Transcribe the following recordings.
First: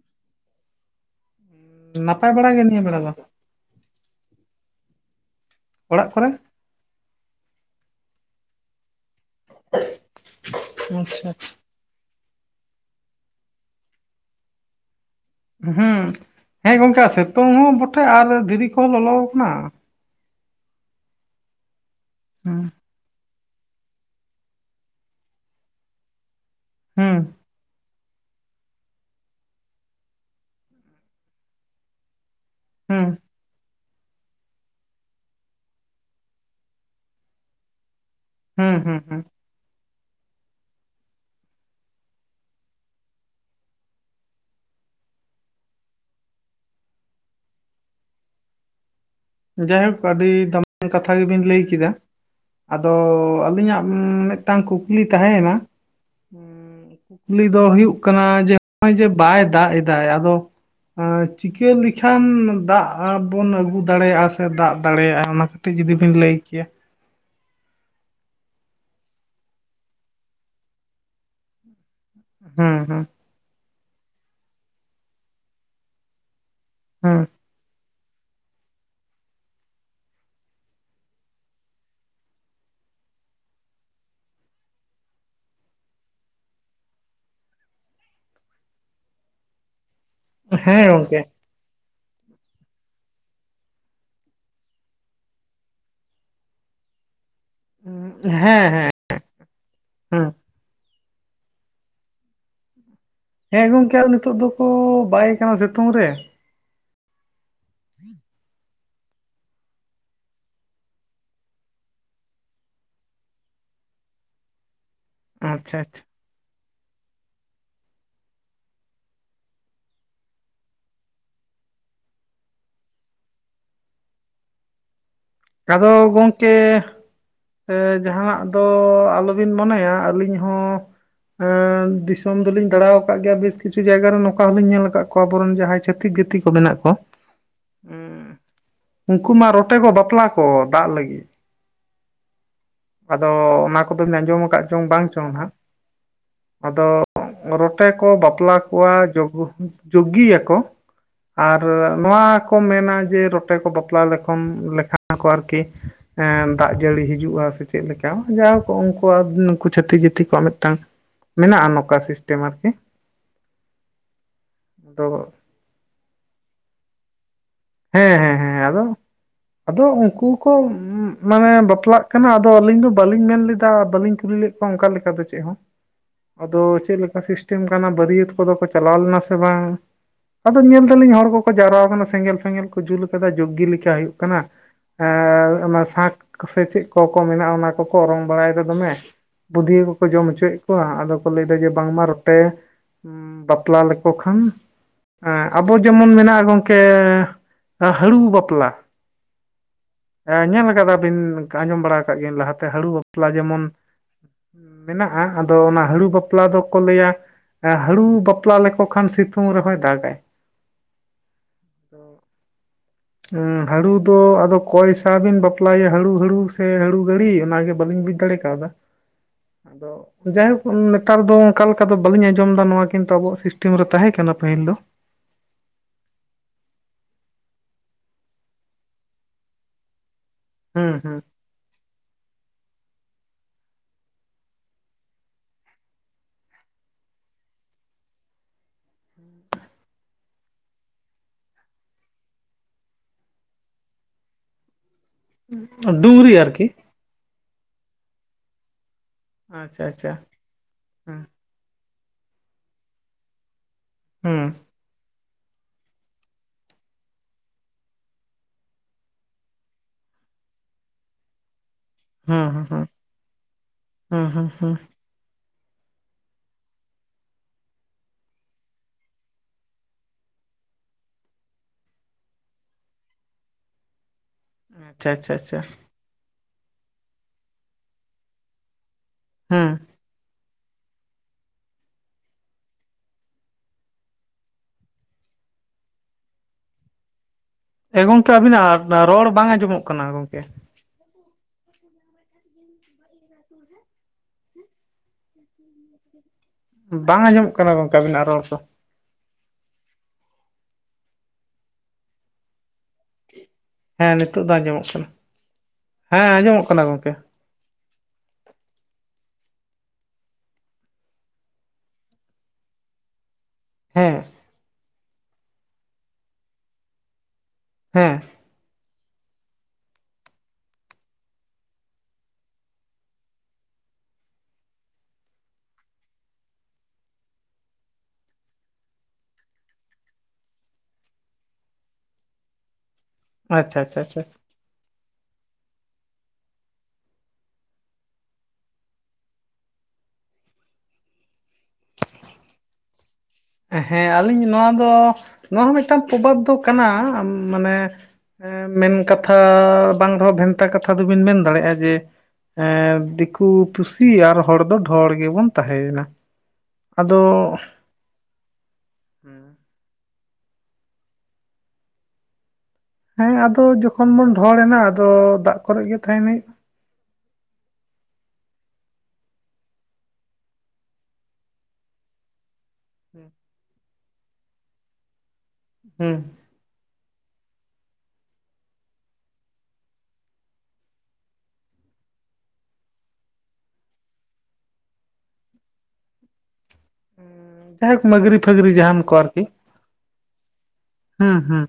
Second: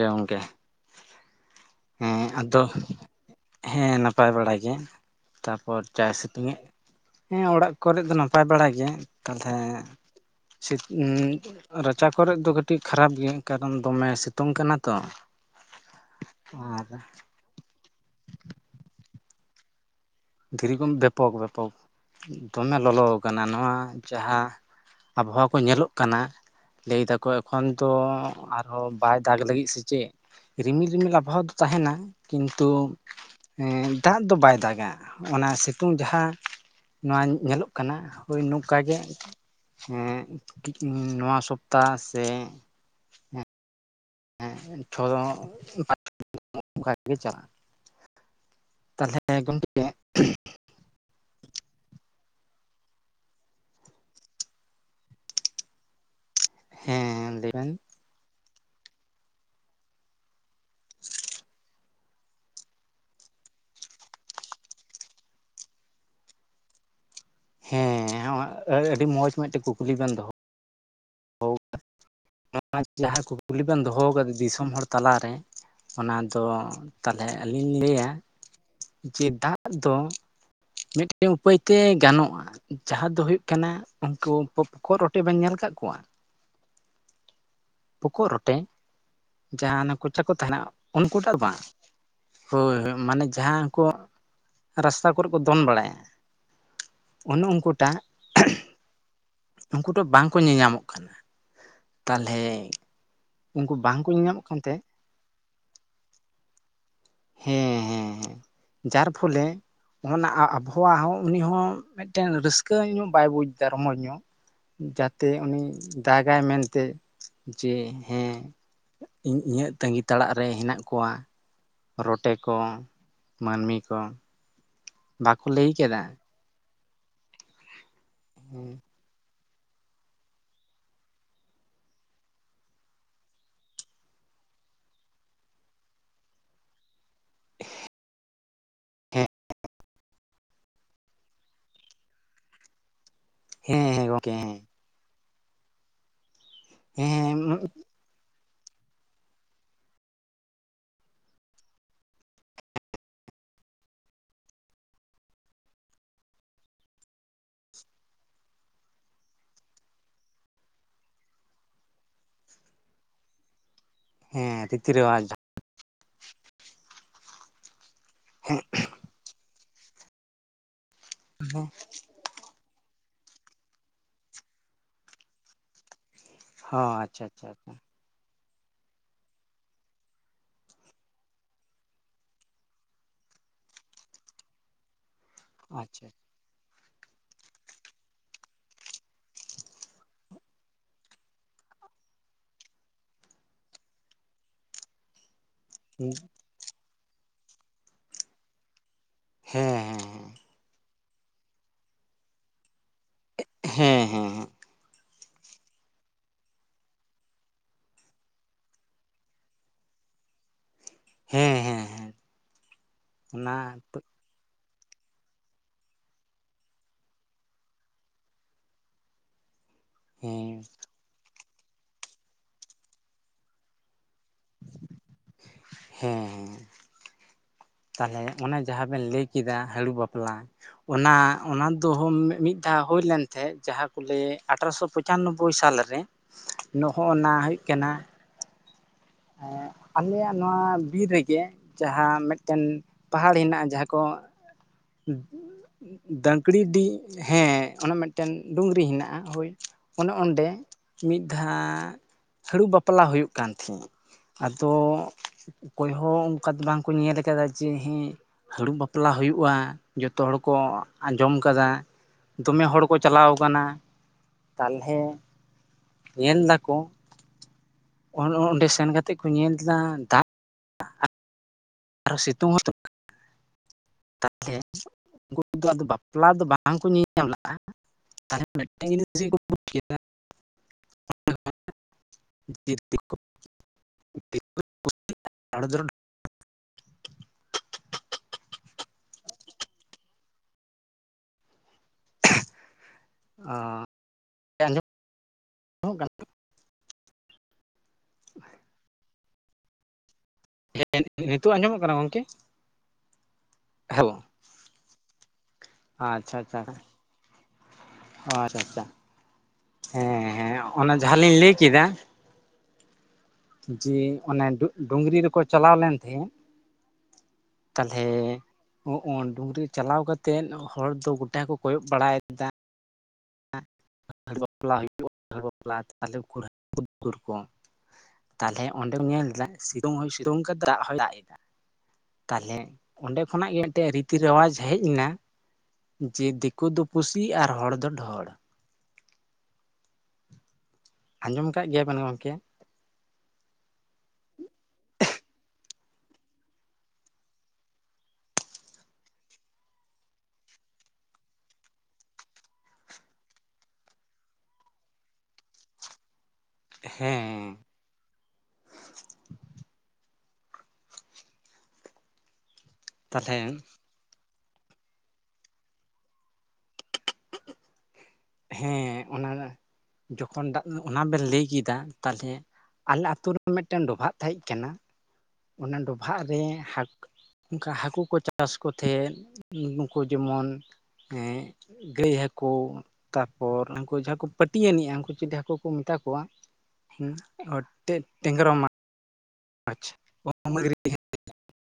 ᱮ ᱜᱚᱝᱠᱮ᱾ ᱦᱮᱸ ᱱᱟᱯᱟᱭ ᱵᱟᱲᱟ ᱟᱫᱚ, ᱜᱮ ᱱᱤᱭᱟᱹ ᱵᱮᱲᱟ ᱫᱚ ᱦᱮᱸ [unintelligible] ᱱᱟᱯᱟᱭ ᱵᱟᱲᱟᱜᱮ᱾ ᱛᱟᱯᱚᱨ ᱚᱲᱟᱜ ᱡᱟᱭ ᱠᱚᱨᱮ? ᱥᱤᱴᱤᱝ ᱮ ᱦᱮᱸ ᱚᱲᱟᱜ ᱠᱚᱨᱮ ᱫᱚ ᱱᱟᱯᱟᱭ ᱵᱟᱲᱟ ᱜᱮᱭᱟ᱾ ᱟᱪᱪᱷᱟ [unintelligible] ᱠᱚᱨᱮ ᱫᱚ ᱠᱟᱹᱴᱤᱡ ᱠᱷᱟᱨᱟᱯ ᱜᱮᱭᱟᱹᱧ ᱠᱟᱨᱚᱱ ᱫᱚᱢᱮ ᱥᱤᱛᱩᱝ ᱠᱟᱱᱟ ᱛᱚ᱾ ᱦᱩᱸ᱾ ᱦᱮᱸ ᱟᱨ ᱚᱱᱠᱟ ᱥᱤᱛᱩᱝ ᱦᱚᱸ ᱵᱚᱴᱷᱮ ᱟᱨ ᱫᱷᱤᱨᱤ ᱠᱚᱦᱚᱸ ᱞᱚᱞᱚᱣ ᱠᱟᱱᱟ᱾ ᱫᱷᱤᱨᱤ ᱠᱚᱢ ᱵᱮᱯᱚᱠ ᱵᱮᱯᱚᱠ ᱦᱩᱸ ᱫᱚᱢᱮ ᱞᱚᱞᱚ [unintelligible] ᱱᱚᱣᱟ ᱡᱟᱦᱟᱸ ᱟᱵᱚᱦᱟᱣᱟ ᱠᱚ ᱧᱮᱞᱚᱜ ᱠᱟᱱᱟ ᱞᱟᱹᱭ ᱦᱩᱸ ᱫᱟᱠᱚ ᱮᱠᱷᱚᱱ ᱛᱚ ᱟᱨᱦᱚᱸ ᱵᱟᱭ ᱫᱟᱜᱽ ᱞᱟᱹᱜᱤᱫ ᱥᱮ ᱪᱮᱫ? ᱨᱤᱢᱤᱞ ᱨᱤᱢᱤᱞ [unintelligible] ᱛᱟᱦᱮᱱᱟ᱾ ᱠᱤᱱᱛᱩ ᱦᱩᱸ ᱫᱟᱜ ᱫᱚ ᱵᱟᱭ ᱫᱟᱜᱟ᱾ ᱚᱱᱟ ᱥᱤᱛᱩᱝ ᱡᱟᱦᱟᱸ ᱱᱚᱣᱟ ᱧᱮᱞᱚᱜ ᱠᱟᱱᱟ ᱦᱚᱭ ᱦᱩᱸ ᱱᱚᱝᱠᱟ ᱜᱮ᱾ ᱦᱩᱸ ᱦᱩᱸ ᱦᱩᱸ᱾ ᱱᱚᱣᱟ ᱥᱚᱯᱛᱟ ᱥᱮ [unintelligible] [unintelligible] ᱡᱟᱭᱦᱳᱠ ᱟᱹᱰᱤ ᱫᱟᱢᱟᱱ ᱠᱟᱛᱷᱟ ᱜᱮᱵᱤᱱ ᱞᱟᱹᱭ ᱠᱮᱫᱟ᱾ ᱟᱫᱚ ᱟᱹᱞᱤᱧᱟᱜ ᱢᱤᱫᱴᱟᱝ ᱠᱩᱠᱞᱤ ᱛᱟᱦᱮᱸᱭ ᱱᱟ ᱦᱮᱸ ᱠᱩᱠᱞᱤ ᱞᱟᱹᱭ ᱫᱚ ᱵᱮᱱ ᱦᱩᱭᱩᱜ ᱠᱟᱱᱟ ᱡᱮ ᱱᱚᱜᱼᱚᱭ ᱡᱮ ᱵᱟᱭ ᱫᱟᱜ ᱮᱫᱫᱟ ᱟᱫᱚ ᱪᱤᱠᱟᱹ ᱞᱮᱠᱷᱟᱱ ᱫᱟᱜ ᱵᱚᱱ ᱟᱹᱜᱩ ᱫᱟᱲᱮᱭᱟᱜᱼᱟ ᱥᱮ ᱫᱟᱜ ᱫᱟᱲᱮᱭᱟᱜᱼᱟ ᱚᱱᱟ ᱠᱟᱹᱴᱤᱡ ᱡᱩᱫᱤ ᱵᱤᱱ ᱞᱟᱹᱭ ᱠᱮᱭᱟ? ᱦᱮᱸ ᱟᱹᱰᱤ ᱢᱚᱸᱡᱽ ᱢᱤᱫᱴᱮᱱ ᱠᱩᱠᱞᱤ ᱵᱮᱱ ᱫᱚᱦᱚ ᱫᱚᱦᱚ ᱠᱮᱫᱟ᱾ ᱦᱩᱸ ᱦᱩᱸ ᱡᱟᱦᱟᱸ ᱠᱩᱠᱞᱤ ᱵᱮᱱ ᱫᱚᱦᱚ ᱠᱟᱫᱟ ᱫᱤᱥᱚᱢ ᱦᱚᱲ ᱛᱟᱞᱟᱨᱮ ᱚᱱᱟ ᱛᱚ ᱦᱩᱸ ᱛᱟᱦᱚᱞᱮ ᱟᱹᱞᱤᱧ ᱞᱟᱹᱭᱟ ᱡᱮ ᱫᱟᱜ ᱫᱚ ᱢᱤᱫᱴᱮᱱ ᱩᱯᱟᱹᱭᱛᱮ ᱜᱟᱱᱚᱜᱼᱟ ᱡᱟᱦᱟᱸ ᱫᱚ ᱦᱩᱭᱩᱜ ᱠᱟᱱᱟ ᱩᱱᱠᱩ ᱯᱚᱠᱚᱜ ᱨᱚᱴᱮ ᱵᱮᱱ ᱧᱮᱞ ᱠᱟ ᱠᱟᱜ ᱠᱚᱣᱟ ᱯᱚᱠᱚᱜ ᱨᱚᱴᱮ ᱡᱟᱦᱱᱟᱜ ᱠᱚ ᱛᱟᱦᱮᱱᱟ ᱦᱮᱸ ᱜᱚᱝᱠᱮ ᱩᱱᱠᱩᱴᱟᱜ ᱵᱟᱝ ᱦᱳᱭ ᱢᱟᱱᱮ ᱡᱟᱦᱟᱸ ᱠᱚ ᱨᱟᱥᱛᱟ ᱠᱚᱨᱮᱜ ᱠᱚ ᱫᱚᱱ ᱵᱟᱲᱟᱭᱟ ᱚᱱᱮ ᱩᱱᱠᱩᱴᱟᱜ ᱦᱮᱸ ᱦᱮᱸ ᱩᱱᱠᱩᱫᱚ ᱦᱩᱸ ᱵᱟᱝᱠᱚ ᱧᱮᱧᱟᱢᱚᱜ ᱠᱟᱱᱟ ᱛᱟᱦᱚᱞᱮ ᱦᱮᱸ ᱩᱱᱠᱩ ᱜᱚᱢᱠᱮ ᱟᱨ ᱵᱟᱝᱠᱚ ᱱᱤᱛᱚᱜ ᱧᱮᱧᱟᱢᱚᱜ ᱫᱚᱠᱚ ᱠᱟᱱᱛᱮ ᱵᱟᱭ ᱠᱟᱱᱟ ᱥᱤᱛᱩᱝ ᱨᱮ ᱦᱮᱸ ᱦᱮᱸ ᱦᱮᱸ ᱡᱟᱨ ᱯᱷᱚᱞᱮ ᱚᱱᱟ [unintelligible] ᱦᱚᱸ ᱩᱱᱤ ᱦᱚᱸ ᱢᱤᱫᱴᱮᱱ ᱨᱟᱹᱥᱠᱟᱹ ᱧᱚᱜ ᱵᱟᱭ ᱵᱩᱡᱽᱫᱟ ᱨᱚᱢᱚᱡᱽ ᱧᱚᱜ ᱡᱟᱛᱮ ᱩᱱᱤ ᱟᱪᱪᱷᱟ ᱟᱪᱪᱷᱟ ᱫᱟᱜᱟᱭ ᱢᱮᱱ ᱛᱮ ᱡᱮ ᱦᱮᱸ ᱤᱧ ᱤᱧᱟᱹᱜ ᱛᱟᱺᱜᱤ ᱛᱟᱲᱟᱜ ᱨᱮ ᱦᱮᱱᱟᱜ ᱠᱚᱣᱟ ᱨᱚᱴᱮ ᱠᱚ ᱢᱟᱹᱱᱢᱤ ᱠᱚ ᱵᱟᱠᱚ ᱞᱟᱹᱭ ᱟᱫᱚ ᱠᱮᱫᱟ ᱜᱚᱝᱠᱮ ᱮ ᱡᱟᱦᱟᱱᱟᱜ ᱫᱚ ᱦᱮᱸ ᱟᱞᱚ ᱵᱤᱱ ᱢᱚᱱᱮᱭᱟ ᱟᱹᱞᱤᱧ ᱦᱚᱸ ᱮᱸ ᱫᱤᱥᱚᱢ ᱫᱚᱞᱤᱧ ᱫᱟᱬᱟ ᱣᱟᱠᱟᱜ ᱜᱮᱭᱟ ᱵᱮᱥ ᱠᱤᱪᱷᱩ ᱡᱟᱭᱜᱟ ᱨᱮ ᱱᱚᱠᱟ ᱦᱚᱞᱤᱧ ᱧᱮᱞ ᱠᱟᱜ ᱠᱚᱣᱟ ᱟᱵᱚᱨᱮᱱ ᱡᱟᱦᱟᱸᱭ ᱪᱷᱟᱹᱛᱤᱠ ᱛᱤᱛᱤ ᱠᱚ ᱢᱮᱱᱟᱜ ᱠᱚᱣᱟ ᱚᱸᱜ ᱦᱮᱸ ᱩᱱᱠᱩ ᱢᱟ ᱨᱚᱴᱮ ᱠᱚ ᱵᱟᱯᱞᱟ ᱠᱚ ᱫᱟᱜ ᱞᱟᱹᱜᱤᱜ ᱟᱫᱚ ᱚᱱᱟ ᱦᱮᱸ ᱠᱚᱫᱚᱧ ᱜᱚᱝᱠᱮ ᱟᱸᱡᱚᱢ ᱦᱮᱸ ᱠᱟᱜ ᱪᱚᱝ ᱵᱟᱝ ᱪᱚᱝ ᱦᱟᱸᱜ ᱟᱫᱚ ᱦᱮᱸ ᱨᱚᱴᱮ ᱠᱚ ᱵᱟᱯᱞᱟ ᱠᱚᱣᱟ ᱡᱩᱜᱩ ᱡᱩᱜᱜᱤᱭᱟᱠᱚ ᱟᱨ ᱱᱚᱣᱟ ᱠᱚ ᱢᱮᱱᱟ ᱡᱮ ᱨᱚᱴᱮ ᱠᱚ ᱵᱟᱯᱞᱟ ᱞᱮᱠᱷᱚᱱ ᱞᱮᱠᱷᱟ ᱠᱚ ᱟᱨᱠᱤ ᱮᱸ ᱫᱟᱜ ᱡᱟᱹᱲᱤ ᱦᱤᱡᱩᱜᱼᱟ ᱥᱮ ᱪᱮᱫ ᱞᱮᱠᱟ ᱡᱟᱭ ᱦᱳᱠ ᱩᱱᱠᱩᱣᱟᱜ ᱩᱱᱠᱩ ᱪᱷᱟᱹᱛᱤᱠ ᱡᱟᱹᱛᱤ ᱠᱚᱣᱟᱜ ᱢᱤᱫᱴᱟᱝ ᱢᱮᱱᱟᱜᱼᱟ ᱱᱚᱝᱠᱟ ᱥᱤᱥᱴᱮᱢ ᱟᱨᱠᱤ ᱦᱮᱸ ᱨᱤᱛᱤ ᱨᱮᱣᱟᱡᱽ ᱟᱫᱚ ᱦᱮᱸ ᱦᱮᱸ ᱦᱮᱸ ᱟᱫᱚ ᱟᱫᱚ ᱩᱱᱠᱩ ᱠᱚ ᱩᱢ ᱢᱟᱱᱮ ᱦᱚᱸ ᱵᱟᱯᱞᱟᱜ ᱠᱟᱱᱟ ᱟᱫᱚ ᱟᱹᱞᱤᱧ ᱫᱚ ᱵᱟᱹᱞᱤᱧ ᱢᱮᱱ ᱞᱮᱫᱟ ᱵᱟᱹᱞᱤᱧ ᱠᱩᱞᱤ ᱞᱮᱫ ᱠᱚᱣᱟ ᱚᱱᱠᱟ ᱞᱮᱠᱟ ᱫᱚ ᱪᱮᱜ ᱦᱚᱸ ᱟᱫᱚ ᱪᱮᱜᱞᱮᱠᱟ ᱟᱪᱪᱷᱟ ᱟᱪᱪᱷᱟ ᱥᱤᱥᱴᱮᱢ ᱟᱪᱪᱷᱟ ᱠᱟᱱᱟ ᱵᱟᱹᱨᱭᱟᱹᱛ ᱠᱚ ᱫᱚ ᱠᱚ ᱪᱟᱞᱟᱣ ᱞᱮᱱᱟ ᱥᱮ ᱵᱟᱝ ᱟᱫᱚ ᱧᱮᱞ ᱫᱟᱞᱤᱧ ᱦᱚᱲ ᱠᱚᱠᱚ ᱡᱟᱣᱨᱟ ᱣᱟᱠᱟᱱᱟ ᱥᱮᱸᱜᱮᱞ ᱥᱮᱸᱜᱮᱞ ᱠᱩ ᱡᱤᱞ ᱠᱟᱫᱟ ᱡᱳᱜᱜᱤ ᱞᱮᱠᱟ ᱦᱩᱭᱩᱜ ᱠᱟᱱᱟ ᱮ ᱚᱱᱟ ᱟᱪᱪᱷᱟ ᱥᱟᱸᱜ ᱠᱚᱨᱮ ᱪᱮᱜ ᱠᱚ ᱠᱚ ᱢᱮᱱᱟᱜᱼᱟ ᱚᱱᱟ ᱠᱚᱠᱚ ᱚᱨᱚᱝ ᱵᱟᱲᱟᱭ ᱫᱟ ᱫᱚᱢᱮ ᱵᱩᱫᱷᱤᱭᱟᱹ ᱠᱚᱠᱚ ᱡᱚᱢ ᱚᱪᱚᱭᱮᱜ ᱠᱚᱣᱟ ᱟᱫᱚ ᱠᱚ ᱞᱟᱹᱭᱫᱟ ᱡᱮ ᱵᱟᱝᱢᱟ ᱨᱚᱴᱮ ᱩᱸ ᱵᱟᱯᱞᱟ ᱞᱮᱠᱚ ᱠᱷᱟᱱ ᱮᱸ ᱟᱵᱚ ᱡᱮᱢᱚᱱ ᱦᱮᱸ ᱢᱮᱱᱟᱜᱼᱟ ᱜᱚᱝᱠᱮ ᱦᱟᱹᱲᱩ ᱵᱟᱯᱞᱟ ᱦᱮᱸ ᱦᱮᱸ ᱮᱸ ᱧᱮᱞ ᱠᱟᱫᱟ ᱵᱤᱱ ᱟᱸᱡᱚᱢ ᱵᱟᱲᱟ ᱠᱟᱜ ᱜᱤᱭᱟᱹᱧ ᱞᱟᱦᱟᱛᱮ ᱦᱟᱺᱬᱩ ᱵᱟᱵ ᱯᱞᱟ ᱡᱮᱢᱚᱱ ᱦᱮᱸ ᱦᱮᱸ ᱦᱮᱸ ᱢᱮᱱᱟᱜᱼᱟ ᱟᱫᱚ ᱚᱱᱟ ᱦᱟᱺᱬᱩ ᱵᱟᱯᱞᱟ ᱫᱚᱠᱚ ᱞᱟᱹᱭᱟ ᱮᱸ ᱦᱟᱺᱬᱩ ᱵᱟᱯᱞᱟ ᱞᱮᱠᱚ ᱠᱷᱟᱱ ᱥᱤᱛᱩᱝ ᱨᱮᱦᱚᱸᱭ ᱫᱟᱜᱟᱭ ᱦᱮᱸ ᱦᱮᱸ ᱦᱮᱸ ᱚᱱᱟ ᱚᱸ ᱦᱟᱺᱲᱩ ᱫᱚ ᱟᱫᱚ ᱠᱚᱭᱥᱟ ᱵᱤᱱ ᱵᱟᱯᱞᱟᱭ ᱭᱟ ᱦᱟᱺᱬᱩ ᱦᱟᱺᱬᱩ ᱥᱮ ᱦᱟᱺᱬᱩ ᱜᱟᱺᱲᱤ ᱚᱱᱟᱜᱮ ᱵᱟᱹᱞᱤᱧ ᱵᱩᱡᱽ ᱫᱟᱲᱮ ᱠᱟᱣᱫᱟ᱾ ᱟᱫᱚ ᱦᱮᱸ ᱡᱟᱭᱦᱳᱠ ᱱᱮᱛᱟᱨ ᱫᱚ ᱚᱱᱠᱟ ᱞᱮᱠᱟ ᱫᱚ ᱵᱟᱹᱞᱤᱧ ᱟᱸᱡᱚᱢ ᱫᱟ ᱱᱚᱣᱟ ᱠᱤᱱᱛᱩ ᱟᱵᱚᱣᱟᱜ ᱥᱤᱥᱴᱮᱢ ᱨᱮ ᱛᱟᱦᱮᱸ ᱠᱟᱱᱟ ᱠᱟᱱᱟ ᱯᱟᱹᱦᱤᱞ ᱫᱚ ᱛᱟᱞᱦᱮ ᱚᱱᱟ ᱡᱟᱦᱟᱸ ᱵᱮᱱ ᱞᱟᱹᱭ ᱠᱮᱫᱟ ᱦᱟᱺᱬᱩ ᱵᱟᱯᱞᱟ ᱦᱩᱸ ᱚᱱᱟ ᱦᱩᱸ ᱚᱱᱟ ᱫᱚ ᱢᱤ-ᱢᱤᱫ ᱡᱟᱦᱟᱸ ᱦᱩᱭ ᱞᱮᱱ ᱛᱮᱦᱮᱸᱫ ᱡᱟᱦᱟᱸᱠᱚ ᱞᱟᱹᱭᱟ ᱤᱨᱟᱹᱞ ᱥᱟᱭ ᱟᱨᱮ-ᱜᱮ ᱢᱚᱬᱮ ᱥᱮᱨᱢᱟ ᱨᱮ ᱱᱚᱜ-ᱚᱭ ᱱᱚᱝᱠᱟ ᱾ ᱠᱟᱱᱟ ᱾ ᱮᱸᱻ ᱟᱞᱮᱭᱟᱜ ᱱᱚᱣᱟ ᱵᱤᱨ ᱨᱮᱜᱮ ᱡᱟᱦᱟᱸ ᱢᱮᱫᱴᱷᱮᱱ ᱯᱟᱦᱟᱲ ᱦᱮᱱᱟᱜᱼᱟ ᱡᱟᱦᱟᱸ ᱠᱚ ᱩᱸᱜ ᱰᱩᱝᱜᱨᱤ ᱫᱟᱹᱠᱲᱤ ᱟᱨᱠᱤ ᱰᱤ ᱦᱮᱸ ᱚᱱᱟ ᱢᱮᱫᱴᱮᱱ ᱰᱩᱝᱨᱤ ᱦᱮᱱᱟᱜᱼᱟ᱾ ᱦᱚᱭ ᱟᱪᱪᱷᱟ ᱟᱪᱪᱷᱟ ᱚᱱᱮ ᱚᱸᱰᱮ ᱦᱩᱸ ᱢᱤᱫ ᱫᱷᱟᱻ ᱦᱟᱺᱬᱩ ᱵᱟᱯᱞᱟ ᱦᱩᱭᱩᱜ ᱠᱟᱱ ᱛᱟᱦᱮᱸᱫ ᱦᱩᱸ ᱟᱫᱚ ᱚᱠᱚᱭ ᱦᱚᱸ ᱚᱝᱠᱟ ᱫᱚ ᱵᱟᱝᱠᱚ ᱧᱮᱞ ᱠᱟᱫᱟ ᱡᱮ ᱦᱮᱸ ᱦᱟᱺᱬᱩ ᱵᱟᱯᱞᱟ ᱦᱩᱭᱩᱜᱼᱟ᱾ ᱡᱚᱛᱚ ᱦᱚᱲ ᱠᱚ ᱟᱸᱡᱚᱢ ᱠᱟᱫᱟ᱾ ᱦᱩᱸ ᱫᱚᱢᱮ ᱦᱩᱸ ᱦᱚᱲ ᱦᱩᱸ ᱠᱚ ᱪᱟᱞᱟᱣ ᱟᱠᱟᱱᱟ ᱦᱩᱸ ᱦᱩᱸ ᱦᱩᱸ ᱛᱟᱦᱞᱮ ᱧᱮᱞ ᱫᱟᱠᱚ ᱚᱱ-ᱚᱸᱰᱮ ᱥᱮᱱ ᱠᱟᱛᱮᱫ ᱠᱚ ᱧᱮᱞᱫᱟ ᱫᱟᱜ ᱟᱨ ᱥᱤᱛᱩᱝ ᱦᱚᱸ ᱛᱚ ᱛᱟᱦᱞᱮ ᱟᱪᱪᱷᱟ ᱟᱪᱪᱷᱟ ᱟᱪᱪᱷᱟ [unintelligible] ᱟᱫᱚ ᱵᱟᱯᱞᱟ ᱫᱚ ᱵᱟᱝ ᱵᱟᱝ ᱠᱚ ᱧᱮᱞ ᱧᱟᱢ ᱞᱟᱜᱼᱟ᱾ᱛᱟᱞᱦᱮ ᱢᱮᱫᱴᱟᱝ ᱡᱤᱱᱤᱥ ᱜᱮᱠᱚ ᱵᱩᱡᱽ ᱦᱩᱸ ᱠᱮᱫᱟ ᱦᱮᱸᱜ ᱮ ᱫᱤᱠᱩ-ᱯᱩᱥᱤ ᱦᱟᱲᱡᱷᱟᱲ ᱯᱩᱥᱴᱟᱹᱣ ᱵᱟᱝ ᱟᱸᱡᱚᱢᱚᱜ ᱠᱟᱱᱟ ᱮ ᱜᱚᱝᱠᱮ ᱟᱵᱤᱱᱟᱜ ᱨᱚᱲ ᱵᱟᱝ ᱟᱸᱡᱚᱢᱚᱜ ᱠᱟᱱᱟ ᱜᱚᱝᱠᱮ ᱚᱸ ᱟᱸᱡᱚᱢᱚᱜ ᱠᱟᱱᱟ᱾ ᱵᱟᱝ ᱟᱸᱡᱚᱢᱚᱜ ᱠᱟᱱᱟ ᱜᱚᱝᱠᱮ ᱟᱵᱤᱱᱟᱜ ᱨᱚᱲ ᱠᱚ ᱦᱮᱸ ᱱᱤᱛᱚᱜ ᱟᱸᱡᱚᱢᱚᱜ ᱠᱟᱱᱟ ᱜᱚᱝᱠᱮ᱾ ᱦᱮᱞᱳ ᱦᱮᱸ ᱱᱤᱛᱚᱜ ᱫᱚ ᱟᱸᱡᱚᱢᱚᱜ ᱠᱟᱱᱟ᱾ ᱦᱮᱸ ᱟᱸᱡᱚᱢᱚᱜ ᱠᱟᱱᱟ ᱜᱚᱝᱠᱮ ᱚ ᱟᱪᱷᱟ-ᱪᱷᱟ ᱦᱮᱸᱻ ᱦᱮᱸ ᱚᱱᱟ ᱡᱟᱦᱟᱸ ᱞᱤᱧ ᱞᱟᱹᱭ ᱠᱮᱫᱟ᱾ ᱡᱮ ᱦᱮᱸ ᱚᱱᱮ ᱰᱩᱜᱼᱰᱩᱝᱨᱤ ᱨᱮᱠᱚ ᱪᱟᱞᱟᱣ ᱞᱮᱱ ᱛᱮᱦᱮᱸᱜ ᱛᱟᱦᱞᱮ ᱦᱮᱸ ᱦᱩᱸᱜ ᱦᱚᱸ ᱰᱩᱝᱨᱤ ᱪᱟᱞᱟᱣ ᱠᱟᱛᱮᱱ ᱦᱚᱲ ᱫᱚ ᱜᱩᱴᱟ ᱠᱚ ᱠᱚᱭᱚᱜ ᱵᱟᱲᱟᱭᱮ- ᱫᱟ ᱟ ᱦᱟᱺᱬᱩ ᱵᱟᱯᱞᱟ ᱦᱩᱭᱩᱜᱼᱟ᱾ ᱦᱟᱺᱬᱩ ᱵᱟᱯᱞᱟ ᱛᱟᱦᱞᱮ ᱠᱩᱲᱦᱟᱹ ᱩᱫ-ᱫᱩᱨ ᱠᱚᱢ ᱛᱟᱦᱞᱮ ᱚᱸᱰᱮᱢ ᱧᱮᱞ ᱫᱟ ᱥᱤᱛᱩᱝ ᱦᱚᱸᱭ ᱥᱤᱛᱩᱝ ᱠᱮᱫᱟ ᱟᱨ ᱫᱟᱜ ᱦᱚᱸᱭ ᱫᱟᱜ ᱮᱫᱟ ᱛᱟᱦᱞᱮ ᱚᱸᱰᱮ ᱠᱷᱚᱱᱟᱜ ᱜᱮ ᱟᱪᱪᱷᱟ ᱮᱱᱛᱮ ᱟᱪᱪᱷᱟ ᱨᱤᱛᱤ- ᱟᱪᱪᱷᱟ ᱨᱮᱣᱟᱡᱽ ᱦᱮᱡ ᱮᱱᱟ᱾ ᱡᱮ ᱫᱤᱠᱩ ᱫᱚ ᱯᱩᱥᱤ ᱟᱨ ᱦᱚᱲ ᱫᱚ ᱰᱷᱚᱬ᱾ ᱟᱸᱡᱚᱢ ᱠᱟᱜ ᱜᱮᱭᱟ ᱵᱮᱱ ᱜᱚᱝᱠᱮ ᱦᱮᱸ ᱟᱞᱤᱧ ᱱᱚᱣᱟ ᱫᱚ ᱱᱚᱣᱟ ᱦᱚᱸ ᱢᱤᱫᱴᱟᱝ ᱯᱨᱚᱵᱟᱫᱽ ᱫᱚ ᱠᱟᱱᱟ ᱚ ᱢᱟᱱᱮ ᱦᱮᱸᱻ ᱢᱮᱱ ᱠᱟᱛᱷᱟ ᱵᱟᱝ ᱨᱮᱦᱚᱸ ᱵᱷᱮᱱᱛᱟ ᱠᱟᱛᱷᱟ ᱫᱚᱵᱤᱱ ᱢᱮᱱ ᱫᱟᱲᱮᱭᱟᱜᱼᱟ ᱡᱮ ᱦᱮᱸᱻ ᱫᱤᱠᱩ ᱯᱩᱥᱤ ᱟᱨ ᱦᱚᱲ ᱫᱚ ᱰᱷᱚᱬ ᱜᱮᱵᱚᱱ ᱛᱟᱦᱮᱸ ᱭᱮᱱᱟ᱾ ᱦᱮᱸᱻ ᱦᱩᱸᱻ ᱦᱮᱸ ᱛᱟᱦᱚᱞᱮ ᱟᱫᱚ ᱡᱚᱠᱷᱚᱱ ᱵᱚᱱ ᱨᱚᱦᱚᱲ ᱮᱱᱟ ᱟᱫᱚ ᱫᱟᱜ ᱠᱚᱨᱮ ᱜᱮ ᱛᱟᱦᱮᱱ ᱦᱩᱭᱩᱜ ᱦᱮᱸᱻ ᱚᱱᱟ ᱱᱟ ᱡᱚᱠᱷᱚᱱ ᱫᱟᱜ ᱚᱱᱟ ᱵᱮᱱ ᱞᱟᱹᱭ ᱠᱮᱫᱟ ᱛᱟᱦᱞᱮ ᱟᱞᱮ ᱟᱛᱩ ᱨᱮ ᱢᱤᱫᱴᱟᱝ ᱰᱚᱵᱷᱟᱜ ᱛᱟᱦᱮᱸᱜ ᱠᱟᱱᱟ ᱚᱱᱟ ᱦᱩᱸ ᱰᱚᱵᱷᱟᱜ ᱨᱮ ᱦᱟᱹᱠᱩ ᱚᱱᱠᱟ ᱦᱟᱹᱠᱩ ᱠᱚ ᱪᱟᱥ ᱠᱚ ᱛᱮᱦᱮᱱ ᱩᱱ-ᱩᱱᱠᱩ ᱡᱮᱢᱚᱱ ᱦᱮᱸ ᱠᱷᱚᱭ ᱦᱟᱹᱠᱩ ᱛᱟᱨᱯᱚᱨ ᱚᱱᱠᱩ ᱡᱟᱦᱟᱸ ᱠᱩ ᱯᱟᱹᱴᱤ ᱭᱮᱱ ᱢᱮᱭᱟ ᱩᱱᱠᱩ ᱪᱤᱞᱤ ᱦᱟᱹᱠᱩ ᱠᱚ ᱢᱮᱛᱟ ᱠᱚᱣᱟ ᱦᱩᱸ ᱟᱴᱤ ᱡᱟᱭᱦᱳᱠ ᱢᱟᱹᱜᱽᱨᱤ ᱴᱮᱸᱜᱽᱨᱚᱢᱟ ᱯᱷᱟᱹᱜᱽᱨᱤ ᱡᱟᱦᱟᱱ ᱠᱚ ᱟᱨᱠᱤ ᱟᱪᱷᱟ ᱚᱜ-ᱚᱱᱨᱤ ᱦᱮᱸ ᱦᱩᱸ ᱦᱩᱸ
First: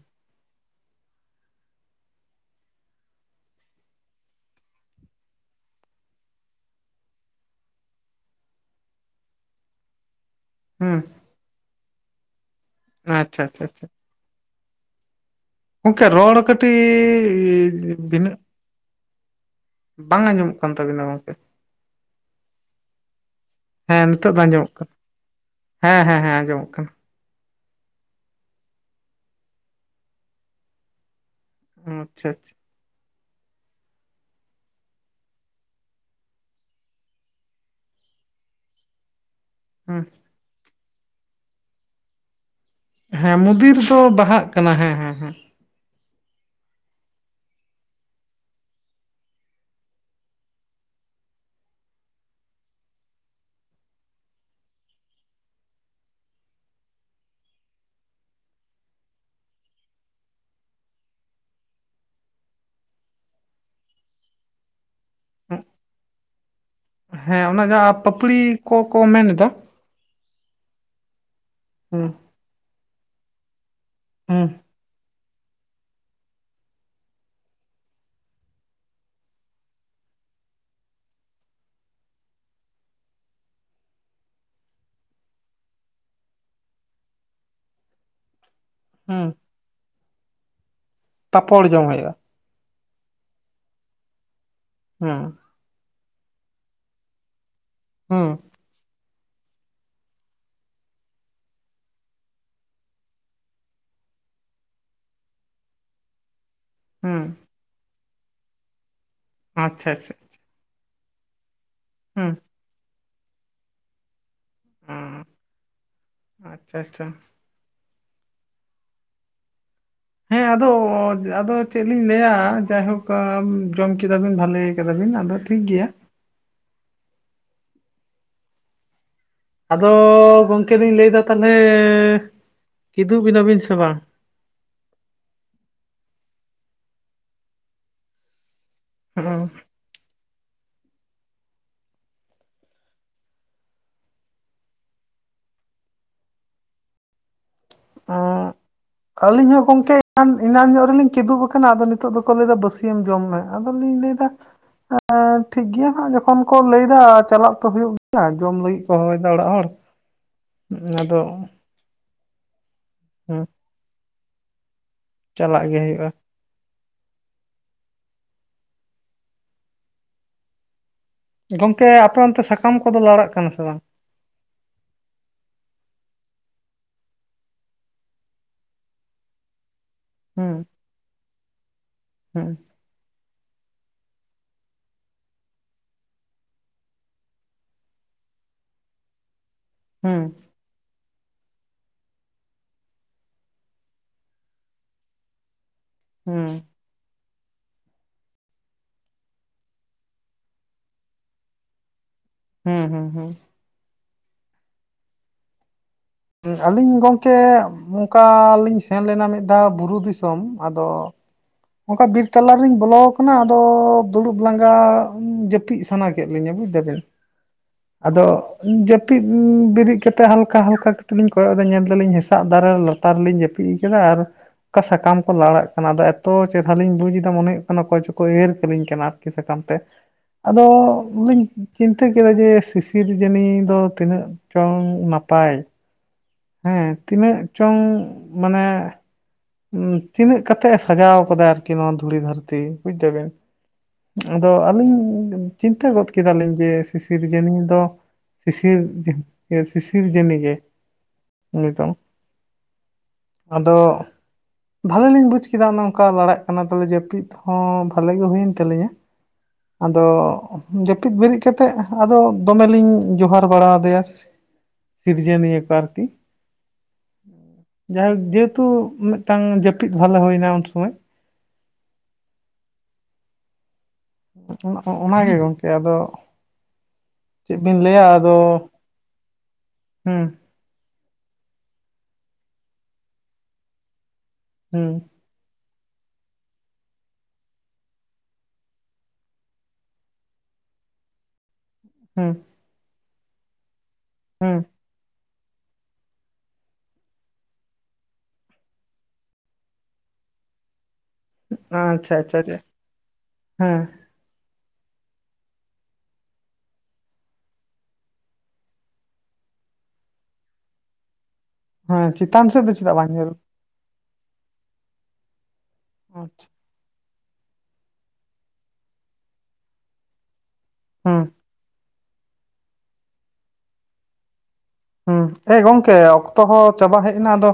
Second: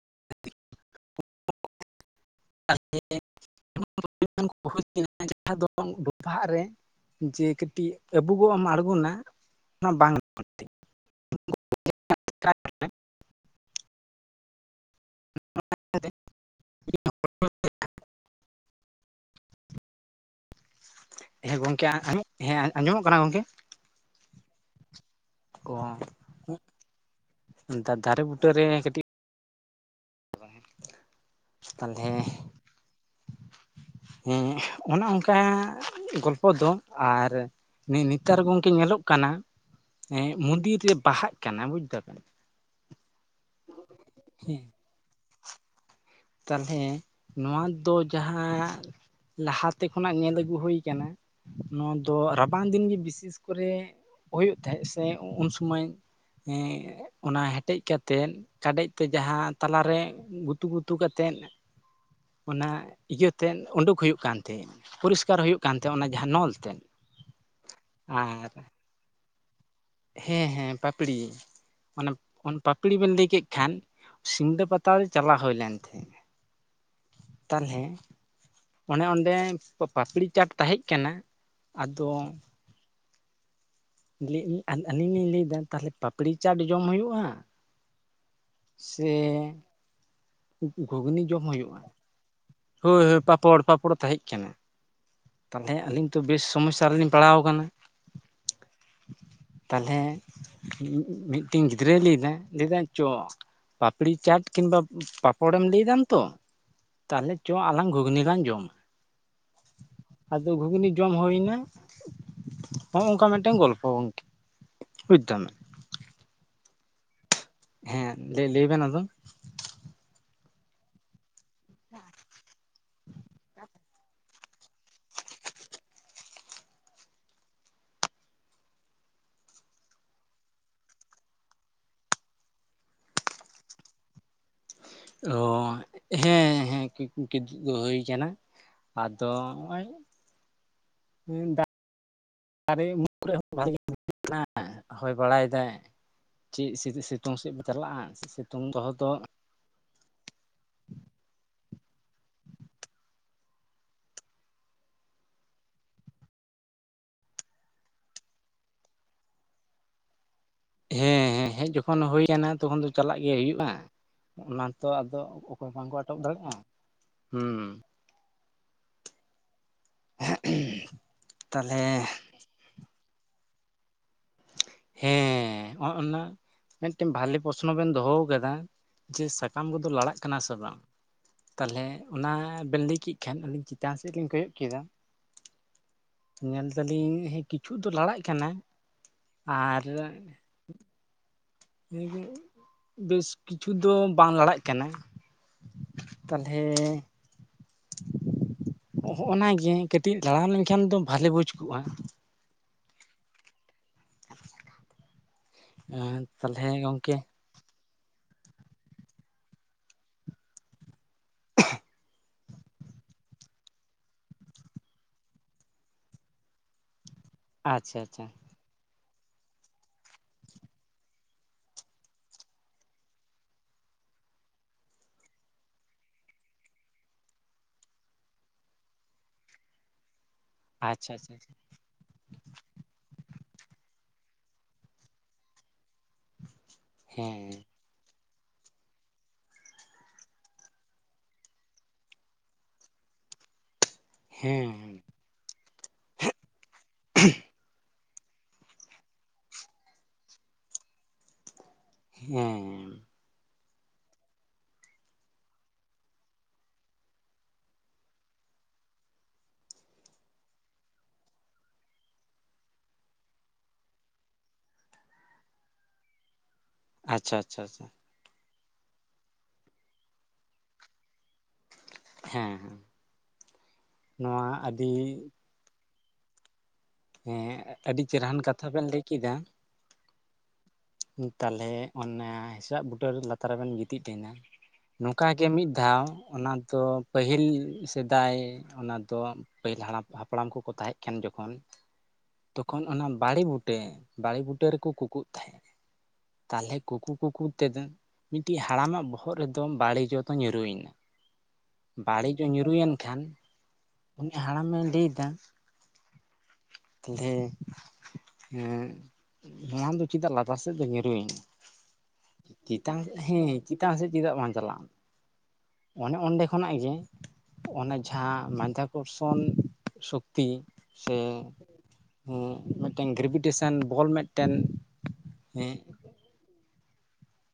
ᱟ ᱮᱸᱻᱮᱸᱜ ᱩᱸᱻ ᱩ ᱩᱱ ᱩᱱᱠᱩ ᱠᱟᱱ ᱠᱩ ᱦᱩᱭ ᱪᱩ ᱟ ᱡᱟᱦᱟᱸ ᱫᱚ ᱰᱚᱵᱷᱟᱜ ᱨᱮ ᱡᱮ ᱠᱟᱹᱴᱤᱡ ᱟᱹᱵᱩᱜᱚᱜ ᱮᱢ ᱟᱬᱜᱚᱱᱟ ᱚᱱᱟ ᱵᱟᱝ ᱪᱮ ᱦᱚᱸ ᱴᱷᱟᱹᱣᱠᱟᱹ ᱵᱟᱝ ᱟᱸᱡᱚᱢᱚᱜ ᱠᱟᱱᱟ ᱾ ᱟᱪᱷᱟ-ᱪᱷᱟ ᱪᱟ ᱚᱱᱠᱟ ᱨᱚᱲ ᱠᱟᱹᱴᱤᱻᱡᱽ ᱵᱷᱤᱱᱟᱹᱜ ᱵᱟᱝ ᱟᱸᱡᱚᱢᱚᱜ ᱠᱟᱱᱟ᱾ ᱦᱮᱸ ᱜᱚᱝᱠᱮ ᱟ ᱟᱧᱚᱢ ᱦᱮᱸ ᱟᱸᱡᱚᱢᱚᱜ ᱠᱟᱱᱟ ᱜᱚᱝᱠᱮ ᱦᱮᱸ ᱱᱤᱛᱚᱜ ᱫᱚ ᱟᱸᱡᱚᱢᱚᱜ ᱠᱟᱱᱟ ᱦᱮᱸ ᱦᱮᱸ ᱦᱮᱸ ᱟᱸᱡᱚᱢᱚᱜ ᱠᱟᱱᱟ᱾ ᱫᱟ ᱫᱟᱨᱮ ᱵᱩᱴᱟᱹ ᱨᱮ ᱠᱟᱹᱴᱤᱡ ᱵᱚ [unintelligible] ᱛᱟᱞᱦᱮ ᱟᱪᱪᱷᱟ ᱟᱪᱪᱷᱟ ᱦᱮᱸ ᱚᱱᱟ ᱚᱱᱠᱟ ᱟᱸᱻ ᱜᱚᱞᱯᱚ ᱫᱚ ᱟᱨ ᱱᱮ ᱱᱤᱛᱟᱨ ᱜᱚᱝᱠᱮ ᱧᱮᱞᱚᱜ ᱠᱟᱱᱟ ᱦᱮᱸ ᱮᱸᱜ ᱢᱩᱱᱫᱤᱨ ᱨᱮ ᱵᱟᱦᱟᱜ ᱠᱟᱱᱟ ᱵᱩᱡᱽ ᱫᱟᱵᱮᱱ ᱦᱮᱸ ᱢᱩᱫᱤᱨ ᱥᱚ ᱵᱟᱦᱟᱜ ᱠᱟᱱᱟ ᱦᱮᱸ ᱦᱮᱸ ᱦᱮᱸ ᱛᱟᱞᱦᱮ ᱱᱚᱣᱟ ᱫᱚ ᱡᱟᱦᱟᱸᱱ ᱞᱟᱦᱟ ᱛᱮ ᱠᱷᱚᱱᱟᱜ ᱧᱮᱞ ᱟᱹᱜᱩ ᱦᱩᱭ ᱠᱟᱱᱟ ᱱᱚᱣᱟ ᱫᱚ ᱨᱟᱵᱟᱝ ᱫᱤᱱ ᱜᱤ ᱵᱤᱥᱤᱥ ᱠᱚᱨᱮ ᱦᱳᱭᱩᱜ ᱛᱮᱦᱮᱸᱜ ᱥᱮ ᱚᱸ ᱩᱱ ᱥᱚᱢᱚᱹᱭ ᱦᱮᱸ ᱚᱱᱟ ᱦᱮᱴᱮᱡ ᱠᱟᱛᱮᱱ ᱠᱟᱰᱮᱡ ᱛᱮ ᱡᱟᱦᱟᱸ ᱛᱟᱞᱟ ᱨᱮ ᱜᱩᱛᱩ ᱜᱩᱛ ᱛᱩ ᱠᱟᱛᱮᱱ ᱚᱱᱟ ᱤᱭᱟᱹ ᱛᱮᱱ ᱚᱸᱰᱩᱠ ᱦᱩᱭᱩᱜ ᱠᱟᱱ ᱛᱮ ᱯᱚᱨᱤᱥᱠᱟᱨ ᱦᱩᱭᱩᱜ ᱦᱮᱸ ᱠᱟᱱ ᱛᱮ ᱚᱱᱟ ᱡᱟᱦᱟᱸ ᱱᱚᱞ ᱛᱮᱱ ᱦᱮᱸ ᱚᱱᱟ ᱡᱟᱦᱟᱸ ᱯᱟᱹᱯᱲᱤ ᱠᱚ ᱠᱚ ᱢᱮᱱᱮᱫᱟ ᱦᱮᱸ ᱦᱮᱸ ᱯᱟᱯᱲᱤ ᱦᱮᱸ ᱚᱱᱟᱵ ᱚᱱ ᱯᱟᱯᱲᱤ ᱵᱮᱱ ᱞᱟᱹᱭ ᱠᱮᱫ ᱠᱷᱟᱱ ᱦᱮᱸ ᱥᱤᱞᱫᱟᱹ ᱯᱟᱛᱟ ᱨᱮ ᱪᱟᱞᱟ ᱦᱩᱭ ᱞᱮᱱ ᱛᱮ ᱛᱟᱞᱦᱮ ᱚᱱᱮ ᱚᱸᱰᱮ ᱯᱚ ᱯᱟᱯᱲᱤ ᱪᱟᱴ ᱛᱟᱦᱮᱸᱜ ᱠᱟᱱᱟ ᱟᱫᱚ ᱞᱤ ᱤ ᱟᱞ ᱟᱞᱤᱧ ᱞᱤᱧ ᱞᱟᱹᱭ ᱫᱟ ᱛᱟᱞᱦᱮ ᱯᱟᱯᱲᱤ ᱪᱟᱴ ᱡᱚᱢ ᱦᱩᱭᱩᱜᱼᱟ᱾ ᱥᱮᱻ ᱦᱮᱸ ᱜᱷᱩᱜᱽᱱᱤ ᱡᱚᱢ ᱦᱩᱭᱩᱜᱼᱟ, ᱦᱳᱭ ᱦᱳᱭ ᱯᱟᱯᱚᱲ ᱯᱟᱯᱚᱲ ᱛᱟᱦᱮᱸ ᱠᱟᱱᱟ᱾ ᱦᱮᱸ ᱛᱟᱦᱚᱞᱮ ᱟᱹᱞᱤᱧ ᱛᱚ ᱵᱮᱥ ᱥᱚᱢᱚᱥᱥᱟ ᱨᱮᱞᱤᱧ ᱯᱟᱲᱟᱣ ᱠᱟᱱᱟ᱾ ᱦᱮᱸ ᱛᱟᱞᱦᱮ ᱢᱤᱫᱴᱮᱱ ᱜᱤᱫᱽᱨᱟᱹᱭ ᱞᱟᱹᱭᱫᱟ ᱞᱟᱹᱭᱫᱟ ᱪᱚ ᱾ ᱯᱟᱯᱲᱤ ᱪᱟᱴ ᱠᱤᱱᱵᱟ ᱯᱟᱯᱚᱲᱮᱢ ᱞᱟᱹᱭ ᱫᱟᱢ ᱛᱚ? ᱦᱮᱸ ᱛᱟᱦᱚᱞᱮ ᱪᱚ ᱟᱞᱟᱝ ᱜᱷᱩᱜᱽᱱᱤ ᱞᱟᱝ ᱡᱚᱢᱟ ᱾ ᱟᱪᱪᱷᱟ ᱪᱷᱟ ᱪᱷᱟ᱾ ᱡᱚᱢ ᱦᱳᱭᱱᱟ᱾ ᱦᱮᱸ᱾ ᱦᱚᱸᱜᱼ ᱚ ᱚᱝᱠᱟ ᱢᱤᱫᱴᱮᱱ ᱜᱚᱞᱯᱷᱚ ᱜᱚᱝᱠᱮ ᱵᱩᱡᱽᱫᱟᱢ ᱾ ᱪᱷᱟ ᱪᱷᱟ᱾ ᱦᱮᱸ ᱞᱟᱹᱭ ᱞᱟᱹᱭ ᱵᱮᱱ ᱟᱫᱚ᱾ ᱦᱮᱸ ᱟᱫᱚᱻ ᱟᱫᱚ ᱪᱮᱫ ᱞᱤᱧ ᱞᱟᱹᱭᱟ ᱡᱟᱭᱦᱳᱠ ᱡᱚᱢ ᱠᱮᱫᱟ ᱵᱤᱱ ᱵᱷᱟᱞᱮ ᱠᱮᱫᱟᱵᱤᱱ ᱟᱫᱚ ᱴᱷᱤᱠ ᱜᱮᱭᱟ᱾ ᱟᱫᱚᱻ ᱜᱚᱢᱠᱮ ᱞᱤᱧ ᱞᱟᱹᱭᱫᱟ ᱛᱟᱦᱚᱞᱮᱻ ᱠᱤᱫᱩᱵ ᱠᱮᱫᱟᱵᱤᱱ ᱥᱮ ᱵᱟᱝ? ᱚ ᱦᱮᱸ ᱦᱮᱸ ᱠᱤᱫᱩᱜ ᱦᱩᱭ ᱠᱟᱱᱟ᱾ ᱟᱫᱚ ᱦᱚᱸᱜᱼᱚ ᱚᱜᱼᱚᱭ ᱫᱟᱜ ᱫᱟᱨᱮ ᱩᱢᱩᱞ ᱠᱚᱨᱮ ᱦᱚᱸ ᱵᱷᱟᱜᱮ ᱵᱩᱡᱷᱳᱜ ᱠᱟᱱᱟ ᱦᱚᱭ ᱵᱟᱲᱟᱭ ᱫᱟᱭ᱾ ᱪᱮᱫ ᱥᱤᱛᱩᱝ ᱥᱮᱫ ᱯᱮ ᱪᱟᱞᱟᱜᱼᱟ ᱥᱤᱛᱩᱝ ᱫᱚ ᱟᱞᱤᱧ ᱦᱚᱸ ᱜᱚᱝᱠᱮ ᱮᱱᱟᱱ ᱧᱚᱜ ᱨᱮᱞᱤᱧ ᱠᱤᱫᱩᱵ ᱠᱟᱱᱟ ᱟᱫᱚ ᱱᱤᱛᱚᱜ ᱫᱚᱠᱚ ᱞᱟᱹᱭᱫᱟ ᱵᱟᱹᱥᱤᱭᱟᱹᱢ ᱡᱚᱢ ᱢᱮ᱾ ᱟᱫᱚ ᱞᱤᱧ ᱞᱟᱹᱭᱫᱟ ᱦᱮᱸ ᱴᱷᱤᱠ ᱜᱮᱭᱟ ᱦᱟᱸᱜ ᱡᱚᱠᱷᱚᱱ ᱠᱚ ᱞᱟᱹᱭᱫᱟ ᱪᱟᱞᱟᱜ ᱛᱚ ᱦᱩᱭᱩᱜ ᱜᱮᱭᱟ ᱡᱚᱢ ᱞᱟᱹᱜᱤᱫ ᱠᱚ ᱦᱚᱦᱚᱭ ᱫᱟ ᱚᱲᱟᱜ ᱦᱚᱲ᱾ ᱟᱫᱚ ᱦᱮᱸ ᱦᱮᱸ ᱦᱮᱡ ᱡᱚᱠᱷᱚᱱ ᱦᱩᱭ ᱠᱟᱱᱟ ᱛᱚᱠᱷᱚᱱ ᱫᱚ ᱪᱟᱞᱟᱜ ᱜᱮ ᱦᱮᱸ ᱦᱩᱭᱩᱜᱼᱟ, ᱚᱱᱟ ᱛᱚ ᱟᱫᱚ ᱪᱟᱞᱟᱜ ᱚᱠᱚᱭ ᱜᱮ ᱵᱟᱝᱠᱚ ᱦᱩᱭᱩᱜᱼᱟ ᱟᱴᱚᱠ ᱫᱟᱲᱮᱜᱼᱟ ᱦᱩᱸ ᱾ [unintelligible] ᱜᱚᱢᱠᱮ ᱟᱯᱮ ᱚᱱᱛᱮ ᱥᱟᱠᱟᱢ ᱠᱚᱫᱚ ᱞᱟᱲᱟᱜ ᱠᱟᱱᱟ ᱥᱮ ᱵᱟᱝ? ᱦᱮᱸ ᱚᱜ-ᱱᱟ ᱢᱤᱫᱴᱮᱱ ᱵᱷᱟᱞᱮ ᱯᱚᱥᱱᱚ ᱵᱮᱱ ᱫᱚᱦᱚ ᱠᱟᱫᱟ, ᱡᱮ ᱥᱟᱠᱟᱢ ᱠᱚᱫᱚ ᱞᱟᱲᱟᱜ ᱠᱟᱱᱟ ᱥᱮ ᱦᱩᱸ ᱵᱟᱝ, ᱛᱟᱦᱚᱞᱮ ᱚᱱᱟ ᱦᱩᱸ ᱵᱮᱱ ᱞᱟᱹᱭ ᱠᱮᱜ ᱠᱷᱟᱱ ᱪᱮᱛᱟᱱ ᱥᱮᱫ ᱞᱤᱧ ᱠᱚᱭᱚᱜ ᱠᱮᱫᱟ ᱧᱮᱞ ᱫᱟᱞᱤᱧ ᱦᱮᱸ ᱠᱤᱪᱷᱩ ᱫᱚ ᱞᱟᱲᱟᱜ ᱠᱟᱱᱟ᱾ ᱟᱨ ᱦᱩᱸ ᱞᱮᱭ ᱵᱮᱱ ᱵᱮᱥ ᱠᱤᱪᱷᱩ ᱫᱚ ᱵᱟᱝ ᱞᱟᱲᱟᱜ ᱠᱟᱱᱟ᱾ ᱦᱩᱸ ᱛᱟᱦᱚᱞᱮᱻ ᱦᱚᱸᱜᱼᱚᱱᱟ ᱜᱮ ᱠᱟᱹᱴᱤᱡ ᱞᱟᱲᱟᱣ ᱞᱮᱱᱠᱷᱟᱱ ᱫᱚ ᱵᱷᱟᱞᱤ ᱵᱩᱡᱽ ᱠᱚᱜᱼᱟ ᱾ ᱦᱩᱸ ᱦᱩᱸ ᱦᱩᱸ᱾ ᱮᱸ ᱛᱟᱞᱦᱮ ᱟᱹᱞᱤᱧ ᱜᱚᱝᱠᱮ ᱠᱟ ᱞᱤᱧ ᱥᱮᱱ ᱞᱮᱱᱟ ᱢᱤᱫ ᱫᱷᱟᱣ ᱵᱩᱨᱩ ᱫᱤᱥᱚᱢ᱾ ᱟᱫᱚ ᱚᱱᱠᱟ ᱵᱤᱨ ᱛᱟᱞᱟ ᱨᱤᱧ ᱵᱚᱞᱚ ᱠᱟᱱᱟ, ᱟᱫᱚ ᱫᱩᱲᱩᱵ ᱞᱟᱸᱜᱟ ᱡᱟᱹᱯᱤᱫ ᱥᱟᱱᱟ ᱠᱮᱫ ᱞᱤᱧᱟ᱾ ᱵᱩᱡᱽ ᱫᱟᱵᱮᱱ ᱟᱪᱪᱷᱟ ᱟᱫᱚ ᱟᱪᱪᱷᱟ ᱡᱟᱹ ᱡᱟᱹᱯᱤᱫ ᱵᱤᱨᱤᱫ ᱠᱟᱛᱮ ᱦᱟᱞᱠᱟ ᱦᱟᱞᱠᱟ ᱠᱟᱹᱴᱤᱡ ᱞᱤᱧ ᱠᱚᱭᱚᱜ ᱫᱟ ᱧᱮᱞ ᱫᱟᱞᱤᱧ ᱦᱮᱥᱟᱜ ᱫᱟᱨᱮ ᱞᱟᱛᱟᱨ ᱨᱮᱞᱤᱧ ᱡᱟᱹᱯᱤᱜ ᱠᱟᱫᱟ᱾ ᱚᱱᱠᱟ ᱥᱟᱠᱟᱢ ᱠᱚ ᱞᱟᱲᱟᱜ ᱠᱟᱱᱟ ᱟᱫᱚ ᱮᱛᱚ ᱪᱮᱦᱨᱟ ᱞᱤᱧ ᱵᱩᱡᱫᱟ ᱢᱚᱱᱮ ᱦᱩᱭᱩᱜ ᱠᱟᱱᱟ, ᱚᱠᱚᱭ ᱪᱚᱠᱚ ᱮᱭᱮᱨ ᱠᱟᱹᱞᱤᱧ ᱠᱟᱱᱟ ᱟᱨᱠᱤ ᱥᱟᱠᱟᱢ ᱛᱮ᱾ ᱟᱫᱚ ᱟᱪᱪᱷᱟ ᱞᱤᱧ ᱟᱪᱪᱷᱟ ᱪᱤᱱᱛᱟᱹ ᱠᱮᱫᱟ ᱡᱮ ᱥᱤᱥᱤᱨ ᱥᱨᱤᱡᱟᱹᱱᱤ ᱫᱚ ᱛᱤᱱᱟᱹᱜ ᱪᱚᱝ ᱱᱟᱯᱟᱭ᱾ ᱦᱮᱸ ᱛᱤᱱᱟᱹᱜ ᱦᱮᱸ ᱪᱚᱝ ᱢᱟᱱᱮ ᱛᱤᱱᱟᱹᱜ ᱠᱟᱛᱮᱜ ᱮ ᱥᱟᱡᱟᱣ ᱠᱟᱫᱟᱭ ᱟᱨᱠᱤ, ᱱᱚᱣᱟ ᱫᱷᱩᱲᱤ ᱫᱷᱟᱹᱨᱛᱤ ᱵᱩᱡᱽ ᱫᱟᱵᱤᱱ ᱾ ᱟᱫᱚ ᱟᱹᱞᱤᱧ ᱦᱮᱸ ᱪᱤᱱᱛᱟᱹ ᱜᱚᱫ ᱠᱮᱫᱟᱞᱤᱧ ᱡᱮ ᱥᱤᱥᱤᱨᱡᱟᱹᱱᱤ ᱫᱚ [unintelligible] ᱦᱮᱸ ᱟᱫᱚ [inaudible] ᱵᱷᱟᱞᱮ ᱞᱤᱧ ᱵᱩᱡᱽ ᱠᱮᱫᱟ ᱚᱱᱮ ᱚᱱᱠᱟ ᱞᱟᱲᱟᱜ ᱠᱟᱱᱟ ᱛᱟᱦᱚᱞᱮ ᱡᱟᱹᱯᱤᱫ ᱦᱚ ᱵᱷᱟᱞᱮ ᱜᱮ ᱦᱩᱭᱮᱱ ᱛᱟᱞᱤᱧᱟ᱾ ᱟᱫᱚ ᱡᱟᱹᱯᱤᱫ ᱵᱤᱨᱤᱫ ᱠᱟᱛᱮᱜ ᱟᱫᱚ ᱫᱚᱢᱮᱞᱤᱧ ᱡᱚᱦᱟᱨ ᱵᱟᱲᱟᱣᱟᱫᱮᱭᱟ ᱥᱤᱨᱡᱚᱱᱤᱭᱟᱹ ᱠᱚ ᱟᱨᱠᱤ ᱟᱪᱪᱷᱟ ᱟᱪᱪᱷᱟ ᱟᱪᱪᱷᱟ ᱛᱩ ᱢᱤᱫᱴᱟᱝ ᱡᱟᱹᱯᱤᱫ ᱵᱷᱟᱞᱮ ᱦᱩᱭᱱᱟ ᱩᱱ ᱥᱚᱢᱚᱭ ᱦᱮᱸ ᱱᱚᱣᱟ ᱟᱹᱰᱤ ᱚᱱᱟᱜᱮ ᱜᱚᱝᱠᱮ ᱟᱫᱚ ᱦᱮᱸ ᱪᱮᱫ ᱵᱤᱱ ᱞᱟᱹᱭᱟ ᱟᱹᱰᱤ ᱪᱮᱨᱦᱨᱟᱱ ᱠᱟᱛᱷᱟ ᱵᱮᱱ ᱞᱟᱹᱭ ᱠᱮᱫᱟ᱾ ᱦᱮᱸ ᱛᱟᱦᱚᱞᱮ ᱚᱱᱟ ᱦᱮᱥᱟᱜ ᱵᱩᱴᱟᱹᱨ ᱞᱟᱛᱟᱨ ᱨᱮᱵᱮᱱ ᱜᱤᱛᱤᱡ ᱛᱟᱦᱮᱱᱟ ᱦᱩᱸ ᱱᱚᱝᱠᱟ ᱜᱮ ᱢᱤᱫ ᱫᱟᱣ ᱚᱱᱟ ᱫᱚ ᱯᱟᱹᱦᱤᱞ ᱥᱮᱫᱟᱭ ᱚᱱᱟ ᱫᱚ ᱯᱟᱹᱦᱤᱞ ᱦᱟᱲᱟᱢ ᱦᱟᱯᱲᱟᱢ ᱠᱚ ᱠᱚ ᱟᱡ ᱠᱟᱱ ᱡᱚᱠᱷᱚᱱ ᱦᱩᱸ ᱛᱚᱠᱷᱚᱱ ᱚᱱᱟ ᱵᱟᱲᱮ ᱵᱩᱴᱟᱹ ᱵᱟᱲᱮ ᱦᱩᱸ ᱵᱩᱴᱟᱹ ᱨᱮᱠᱚ ᱠᱩᱠᱩᱩᱜ ᱛᱟᱦᱚᱞᱮ ᱠᱩᱠᱩ ᱠᱩᱠᱩ ᱛᱮᱫᱚ ᱢᱤᱫᱴᱤᱡ ᱦᱟᱲᱟᱢᱟᱜ ᱵᱚᱦᱚᱜ ᱨᱮᱫᱚ ᱵᱟᱹᱲᱤ ᱡᱚ ᱫᱚ ᱧᱩᱨᱩᱭᱮᱱᱟ᱾ ᱟᱪᱪᱷᱟ ᱵᱟᱹᱲᱤ ᱟᱪᱪᱷᱟ ᱡᱚ ᱟᱪᱪᱷᱟ ᱧᱩᱨᱩᱭᱮᱱ ᱠᱷᱟᱱ ᱦᱮᱸ ᱩᱱᱤ ᱦᱟᱲᱟᱢᱮ ᱞᱟᱹᱭᱫᱟ ᱫᱮ ᱦᱮᱸ ᱱᱚᱣᱟ ᱫᱚ ᱪᱮᱫᱟᱜ ᱞᱟᱛᱟᱨ ᱥᱮᱫ ᱫᱚ ᱧᱩᱨᱩᱭᱱᱟ᱾ ᱦᱮᱸ ᱪᱮᱛᱟᱱ ᱥᱮᱫ ᱫᱚ ᱪᱮᱫᱟᱜ ᱵᱟᱝ ᱧᱩᱨᱩ ᱪᱮᱛᱟᱱ ᱥᱮᱫ ᱪᱮᱫᱟᱜ ᱵᱟᱝ ᱪᱟᱞᱟᱜᱼᱟ ᱚᱱᱮ ᱚᱸᱰᱮ ᱟᱪᱪᱷᱟ ᱠᱷᱚᱱᱟᱜ ᱜᱮ ᱚᱱᱟ ᱡᱟᱦᱟᱸ ᱢᱟᱡᱫᱷᱟ ᱠᱚᱨᱥᱚᱱ ᱥᱚᱠ ᱛᱤ ᱥᱮ ᱦᱩᱸ ᱦᱩ ᱢᱤᱫᱴᱟᱝ ᱜᱨᱮᱵᱷᱤᱴᱮᱥᱚᱱ ᱵᱚᱞ ᱢᱤᱫ ᱦᱮᱸ ᱮ ᱜᱚᱢᱠᱮ ᱚᱠᱛᱚ ᱦᱚᱸ ᱪᱟᱵᱟ ᱦᱮᱡ ᱮᱱᱟ ᱟᱫᱚ